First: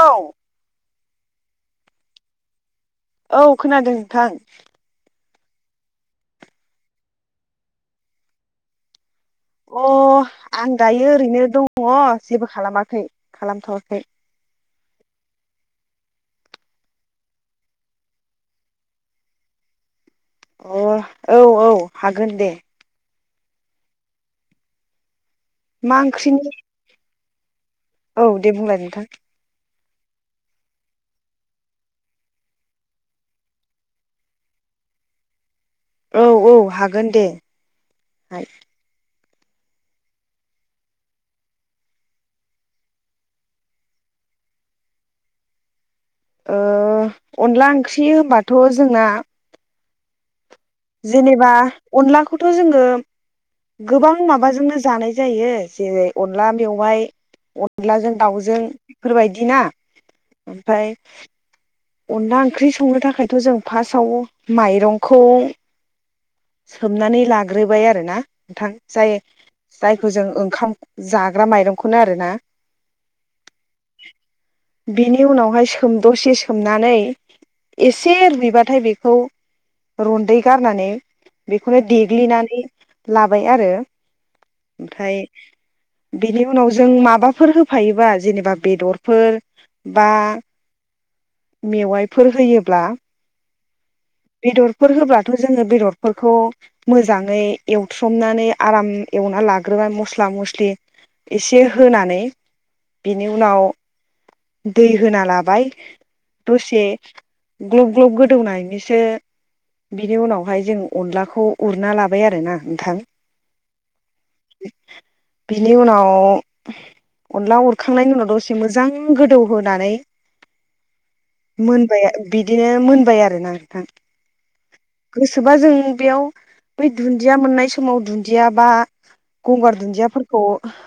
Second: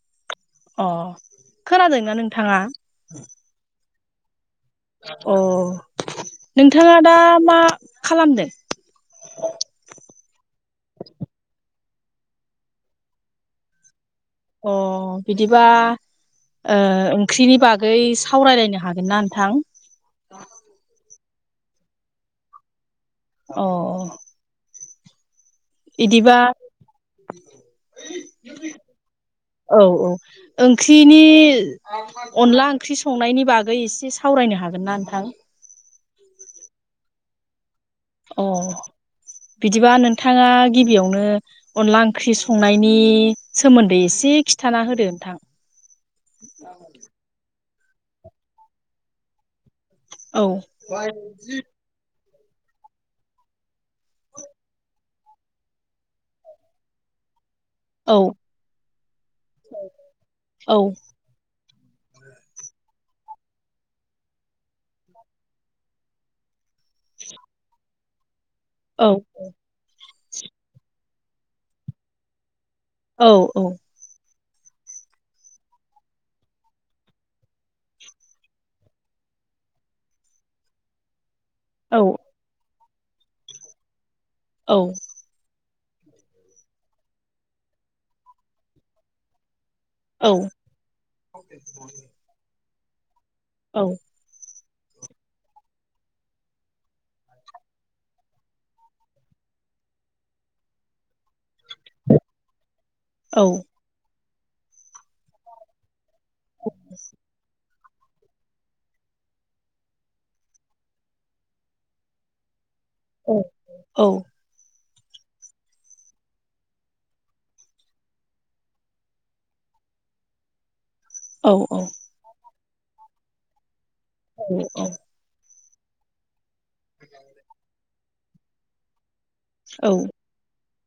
औ। अ' खोनादोंना नोंथांङा? औ खोनादों नोंथां। अ नोंथाङा दा मा खालामदों। अ आं दायो ओरैनो दङ जेबो खालामाखै खालामथ'वाखै। अ बिदिबा। ओ ओंख्रिनि बागै सावरायलायनो हागोनना नोंथां? अ औ औ हागोन दे। अ अ। मा बिदिबा ओंख्रिनि औ दे बुंलाय नोंथां औ औ ओंख्रिनि अनला ओंख्रि संनायनि बागै एसे सावरायनो हाग हागोन ना नोंथां औ औ हागोन दे अ बिदिबा नोंथाङा गिबियावनो अनला ओंख्रि संनायनि सोमोन्दै एसे खि खिथाना होदो नोंथां। ओ अनला ओंख्रि होनबाथ' जोंना औ जेनेबा अनलाखौथ' जोङो गोबां माबाजोंनो जानाय जायो जेरै अनला मेवाइ अनलाजों औ दाउजों बेफोरबायदि ना औ ओमफ्राय अनला ओंख्रि संनो थाखायथ' जों फार्स्टआव माइरंखौ सोमनानै लाग्रोबाय आरोोना नोंथां औ जाय जायखौ जों ओंखाम। जाग्रा माइरंखौनो आरो ना। औ औ। बिनि उनावहाय सोम दसे सोमनानै। एसे रुइबाथाय बेखौ रन्दै गारनानै। बेखौनो औ देग्लिनानै लाबाय आरो औ ओमफ्राय। बेनि उनाव जों माबाफोर होफायोबा जेनेबा बेदरफोर। बा औ मेवाइफोर होयोब्ला। औ। बेदरफोर होब्लाथ' जोङो बेदरफोरखौ मोजाङै एवथ्रमनानै आराम एवना लाग्रोबाय मस्ला-मस्लि एसे होनानै। बिनि औ उनाव दै होना लाबाय दसे। ग्लब ग्लब गोदौनायस। बिनि उनावहाय जों अनलाखौ उरना लाबाय आरो ना औ औ‌। बिनि उनाव अनला अरखांनायनि उनाव दसे मोजां गोदौहोनानै। [inaudible] औ मोनबाय बिदिनो मोनबाय आरोोना नोंथां औ गोसोबा जों। बेयाव बै दुन्दिया मोननाय समाव दुन्दिया बा गंगार औ दुन्दियाफोरखौ।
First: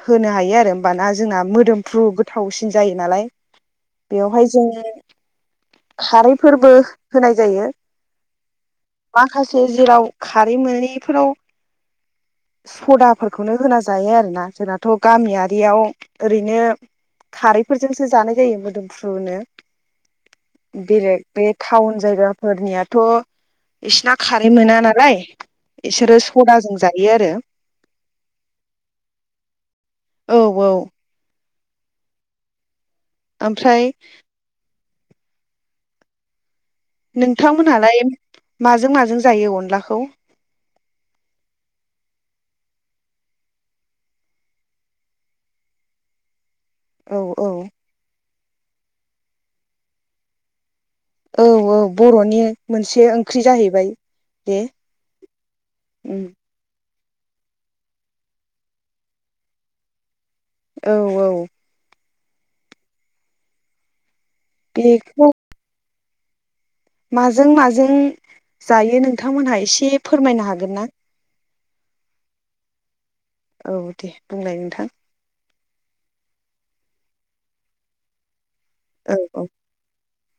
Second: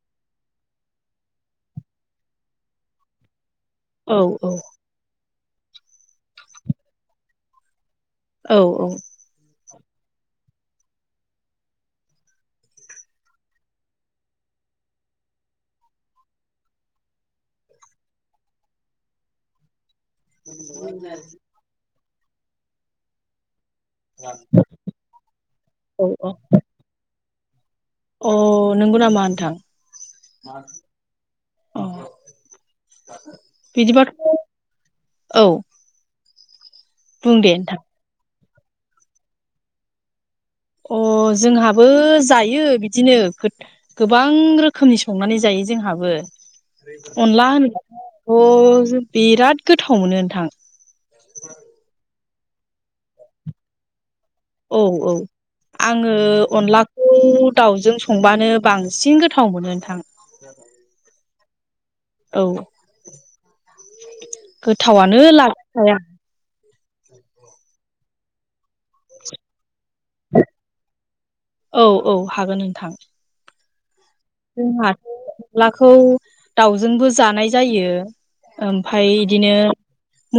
होनो हायो आरो होमबाना जोंना मोदोमफ्रु गोथावसिन जायो नालाय। औ बेवहाय जोङो खारैफोरबो होनाय जायो औ औ। माखासे जेराव खारै मोनैफोराव [inaudible] सदाफोरखौनो होना जायो आरोना जोंनाथ' गामियारियाव ओरैनो खारैफोरजोंसो जानाय जायो मोदोमफ्रुनो। बेलेग बे टाउन जायगाफोरनियाथ'। बिसोरना खारै मोना नालाय औ बिसोरो औ सदाजों जायो आरो अ नंगौ नामा नोंथां औ औ अ ओमफ्राय बिदिबाथ' औ बुं दे नोंथां नोंथांमोनहालाय माजों माजों जायो अनलाखौ? अ जोंहाबो जायो बिदिनो गोबां रोखोमनि संनानै जायो। जोंहाबो औ औ अनला होनोबथ बिराद गोथाव मोनो नोंथां औ औ बर'नि मोनसे ओंख्रि जाहैबाय बे औ औ आङो उम अनला खौ दाउजों संबानो बांसिन गोथाव मोनो नोंथां औ औ औ गोथावानो बेखौ लाखिखाया माजों माजों जायो नोंथांमोनहा एसे फोरमायनो हागोन ना? औ औ हागोन नोंथां औ दे बुंलाय नोंथां जोंहाथ' अनलाखौ दावजोंबो जानाय जायो ओमफाय औ औ बिदिनो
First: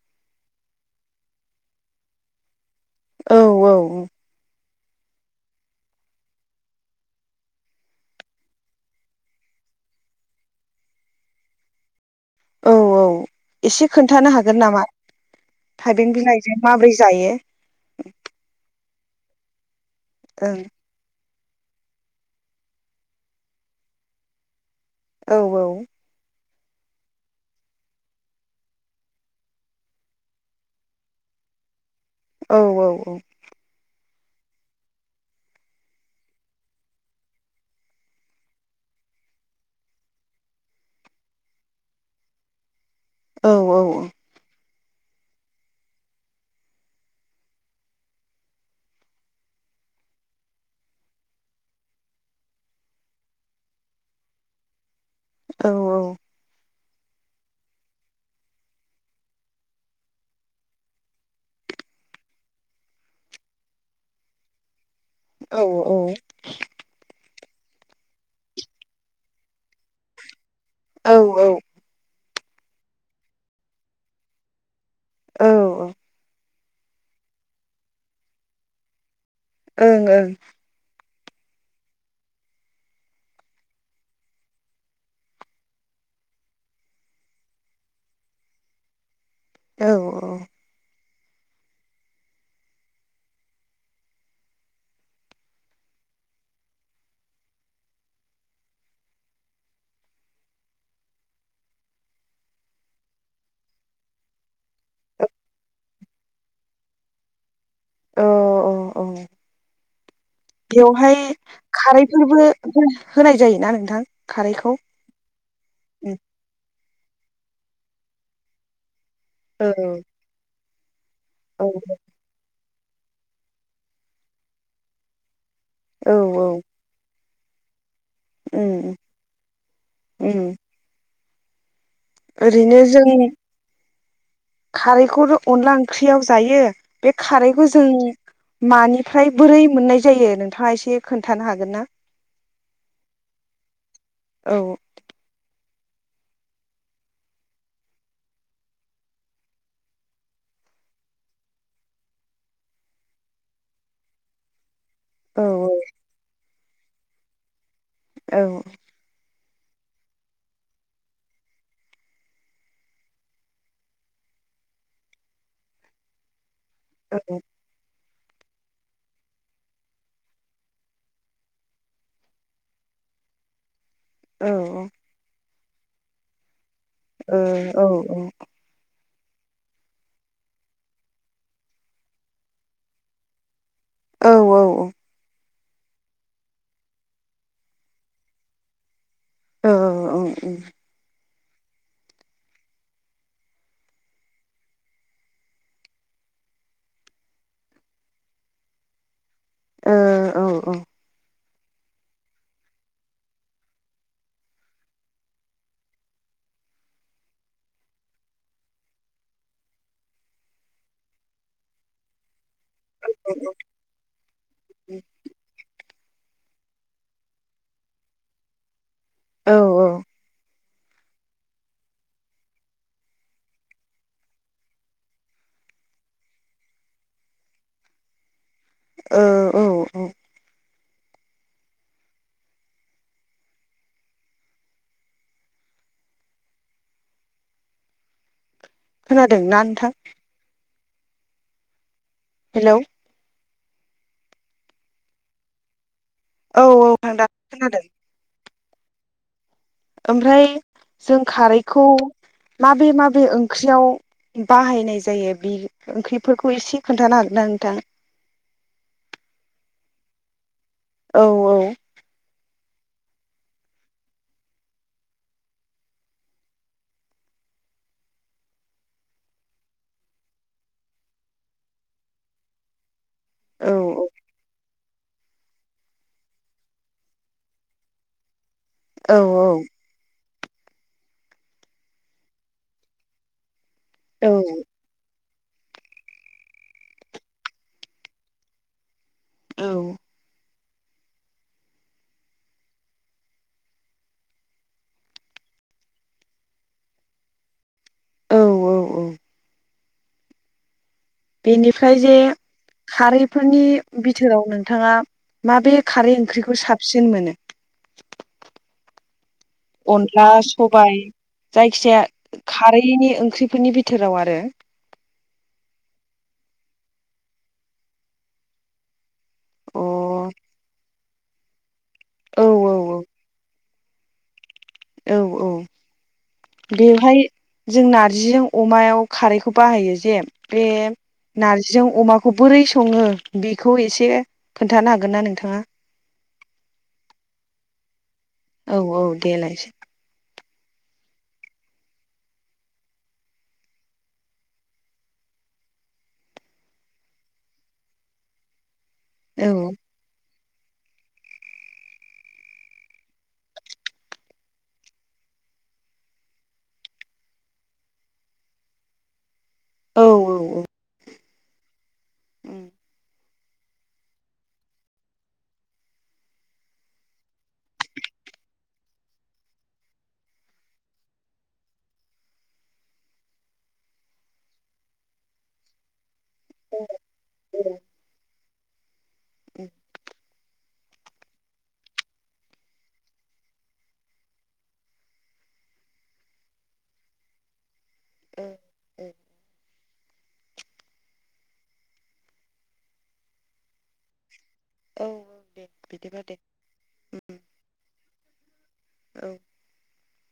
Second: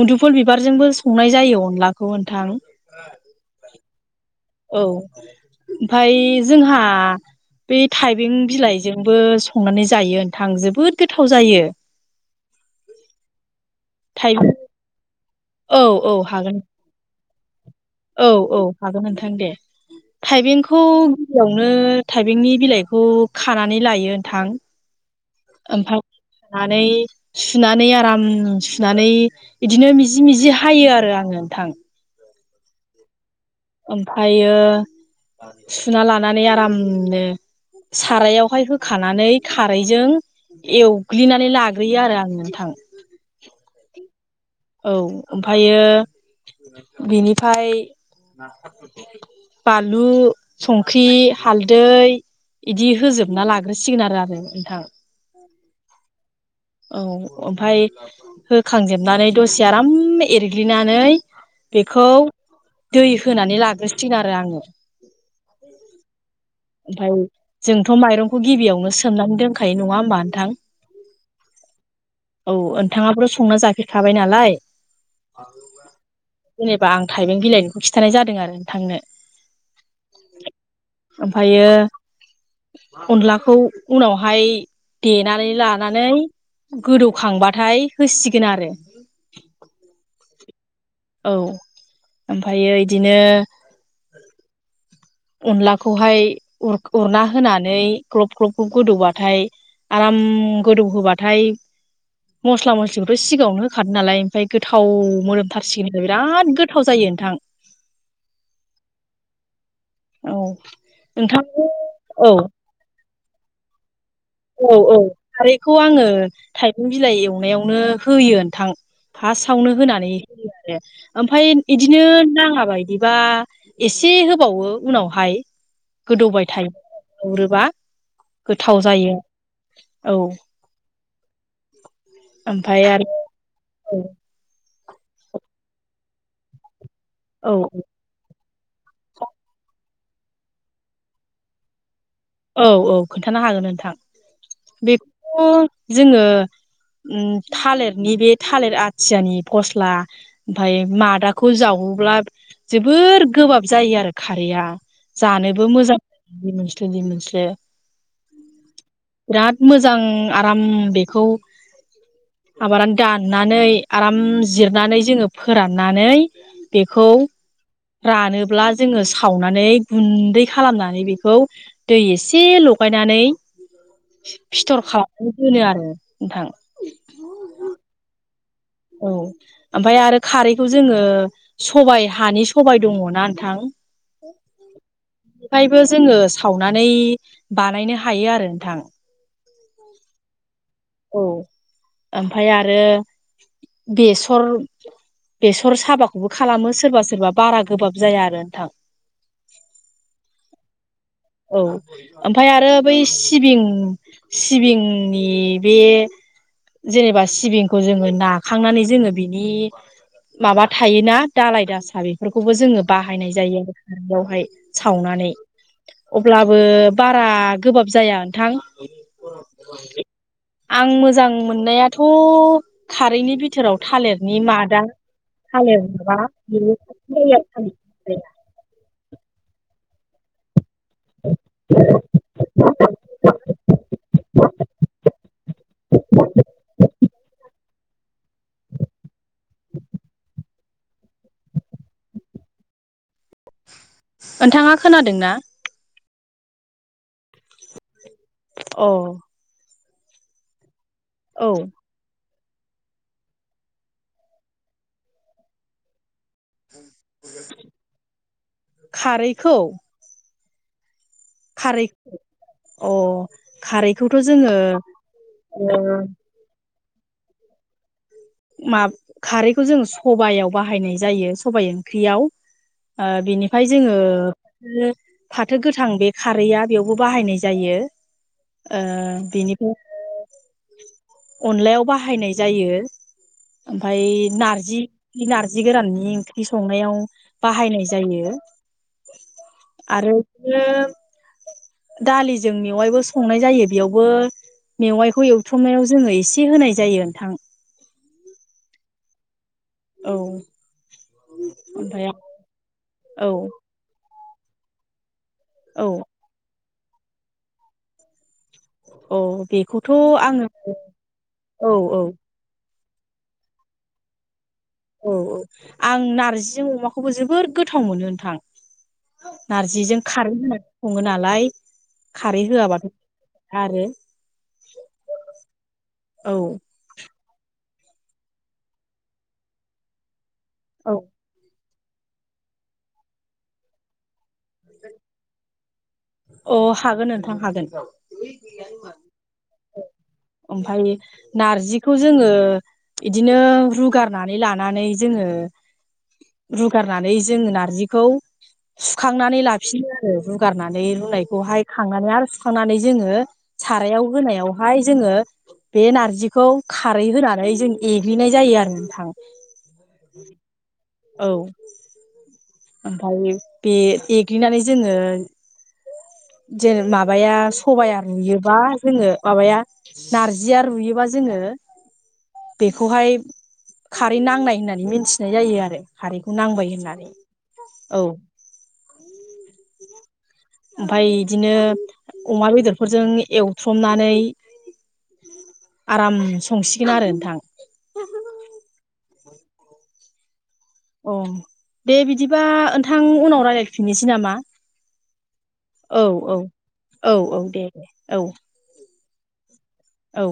मुदुफुल बिबारजोंबो संनाय जायो अनलाखौ नोंथां औ औ औ ओमफ्राय जोंहा बै थाइबें बिलाइजोंबो संनानै जायो नोंथां जोबोद गोथाव जायो औ औ एसे खोन्थानो थाइबें हागोन नामा औ थाइबें औ हागोन बिलाइजों माबोरै जायो औ औ हागोन नोंथां दे ओं थाइबेंखौ गिबियावनो थाइबेंनि बिलाइखौ खानानै लायो नोंथां औ ओमफाय सुनानै सुनानै आराम सुनानै बिदिनो मिजि मिजि हायो आरो आं नोंथां औ औ औ ओमफ्रायो सुना लानानै आरामनो सारायावहाय होखानानै खारैजों एवग्लिनानै लाग्रोयो आरो आं नोंथां। औ औ औ औ ओमफायो बिनिफाय बानलु, संख्रि, हालदै, इदि होजोबना लाग्रोसिगोन आरो नोंथां औ औ औ ओमफ्राय होखांजोबनानै दसे आराम एरग्लिनानै बेखौ दै होनानै लाग्रोसिगोन आरो आङो औ औ ओमफ्राय जोंथ' माइरंखौ गिबियावनो सोमनानै दोनखायो नङा होमबा नोंथां? औ औ औ नोंथांआबोथ'संना जाफेरखाबाय नालाय जेनेबा आं थाइबें बिलाइनिखौ खिन्थानाय जादों आरो नोंथांनो ओं ओं ओमफायो अनलाखौ उनावहाय देनानै लानानै गोदौखांबाथाय होसिगोन आरो औ औ। औ ओमफ्रायो इदिनो अनलाखौहायर उर उरना होनानै ग्रब ग्रब ग्रुब गोदौबाथाय आराम गोदौ होबाथाय मस्ला मस्लिखौथ' सिगाङावनो होखादों नालाय ओमफ्राय गोथाव मोदोमथारसिगोन बिराद गोथाव जायो नोंथां। अ औ औ। औ बेवहाय नोंथां औ खारैफोरबो हो होनाय जायोना नोंथां। औ खारैखौ औ खारैखौ आङो औ थाइबें बिलाइ एवनायावनो होयो नोंथां। फास्टवानो होनानै औ होयो आरो ओमफ्राय इदिनो नाआबाय बिबा एसे होबावो उनावहाय औ गोदौबाय औ थायो। गुरोब्ला गोथाव जायो औ। ओरैनो ओमफ्राय आरो जों औ। खारैखौ' अनला ओंख्रियाव जायो बे खारैखौ जों मानिफ्राय बोरै मोननाय जायो नोंथाङा एसे खोन्थानो हागोन ना? औ औ खोन्थानो हागोन नोंथां औ बेखौ जोङो उ थालिरनि बे थालिर आथियानि फस्ला ओमफ्राय मादाखौ जाव अब्ला जोबोर गोबाब जायो आरो खारैआ। औ जानोबो मोजां रिमोनस्लो रिमोनस्लो। औ। बिराद मोजां आराम बेखौ आबादानो दाननानै आराम जिरनानै जोङो फोराननानै बेखौ रानोब्ला जोङो सावनानै गुन्दै खालामनानै बेखौ दै एसे लगायनानै औ फिथर खालामनानै दोनो आरो नोंथां। ओ औ औ। औ ओमफ्राय आरो खारैखौ जोङो सबायाइ हानि सबायाइ दङना नोंथां। औ औ औ। ओमफ्रायबो जोङो सावनानै बानायनो हायो आरो नोंथां। ओ औ औ उम। औ ओमफ्राय आरो बेसर बेसर साबाखौबो खालामो सोरबा सोरबा बारा गोबाब जाया आरो नोंथां। ओ औ औ। औ ओमफ्राय आरो बै सिबिं सिबिंनि बे जेनेबा सिबिंखौ जोङो नाखांनानै जोङो बिनि माबा थायोना दाालाय दासा बेफोरख खौबो जोङो बाहायनाय जायो आरो बेवहाय सावनानै अब्लाबो बारा गोबाब जाया नोंथां। औ औ। आं मोजां मोननायाथ' खारैनि बिथोराव थालिरनि मादा। हालबा [unintelligible] ओ औ औ [unintelligible] [inaudible] खोनादों ना नोंथां? हेलौ। ओनथांङा खोनादों ना? औ औ आं दा खोनादों। अह ओमफ्राय जों खारैखौ माबे माबे ओंख्रियाव बाहायनाय जायो बे ओंख्रिफोरखौ एसे खोन्थानो हागोनना नोंथां। खारैखौ औ औ खारै अ खारैखौथ' जोंङो ओ मा खारैखौ जों सबायाव बाहायनाय जायो सबाय ओंख्रियाव। ओ बिनिफ्राय औ जोंङो रो फाथो गोथां बे खारैआ बेयावबो बाहायनाय जायो। ओ औ बिनिफ्राय अनलायाव बाहायनाय जायो। ओमफाय नारजि नारजि गोराननि ओंख्रि संनायाव बाहायनाय जायो। औ आरो इदिनो दालिजों बेवायबो संनाय जायो बेयावबो मेवाइखौ एवथ्रमनायाव जोंङो एसे होनाय जायो नोंथां। औ औ औ औ बेनिफ्राय ओमफाय जे औ खारैफोरनि बिथोराव नोंथांङा माबे औ खारै ओंख्रिखौ साबसिन मोनो? औ बेखौथ' अनला, आङो सबाय औ औ जायखिजाया खारै ख्रिनि ओंख्रिफोरनि बिथोराव आरो। औ औ आं नारजिजों अमा खौबो जोबोर गोथाव मोनो नोंथा। अ नारजिजों खारै होननानै संङो नालाय औ खारै होआबाथ' औ आरो औ औ बेहाय जों नारजिजों अमायाव खारैखौ बाहायो जे बे औ नारजि जों अमाखौ बोरै संङो बेखौ एसे खोन्थानो हागोन ना नोंथांङा? अ हागोन नोंथां हागोन। औ औ देलाय ओमफाय नारजिखौ जोंङो बिदिनो रुगारनानै लानानै जोंङो रुगारनानै जोंङो नारजिखौ सुखांनानै औ लाफिनो आरो रुगारना नै रुनायखौहाय खांनानै आरो सुखांनानै जोंङो सारायाव होनायावहाय जोंङो बे नारजिखौ खारै होनानै जों एग्लिनाय जायो आरो नोंथां। औ औ ए एग्लिनानै जोंङो जेने माबाया सबाइआ रुयोबा जोंङो माबाया नारजिया रुयोबा जों [unintelligible] बेखौहाय खारै नांनाय होननानै मिथिनाय जायो आरो खारै नांबाय होननानै, औ ए ओमफाय इदिनो अमा बेदरफोरजों एवथ्रमनानै आराम संसिगोन आरो नोंथां। ओ ओ अ दे बिदिबा नोंथां उनाव रायज्लायफिननोसै नामा? औ दे औ बिदिबा दे औ औ औ दे दे औ औ औ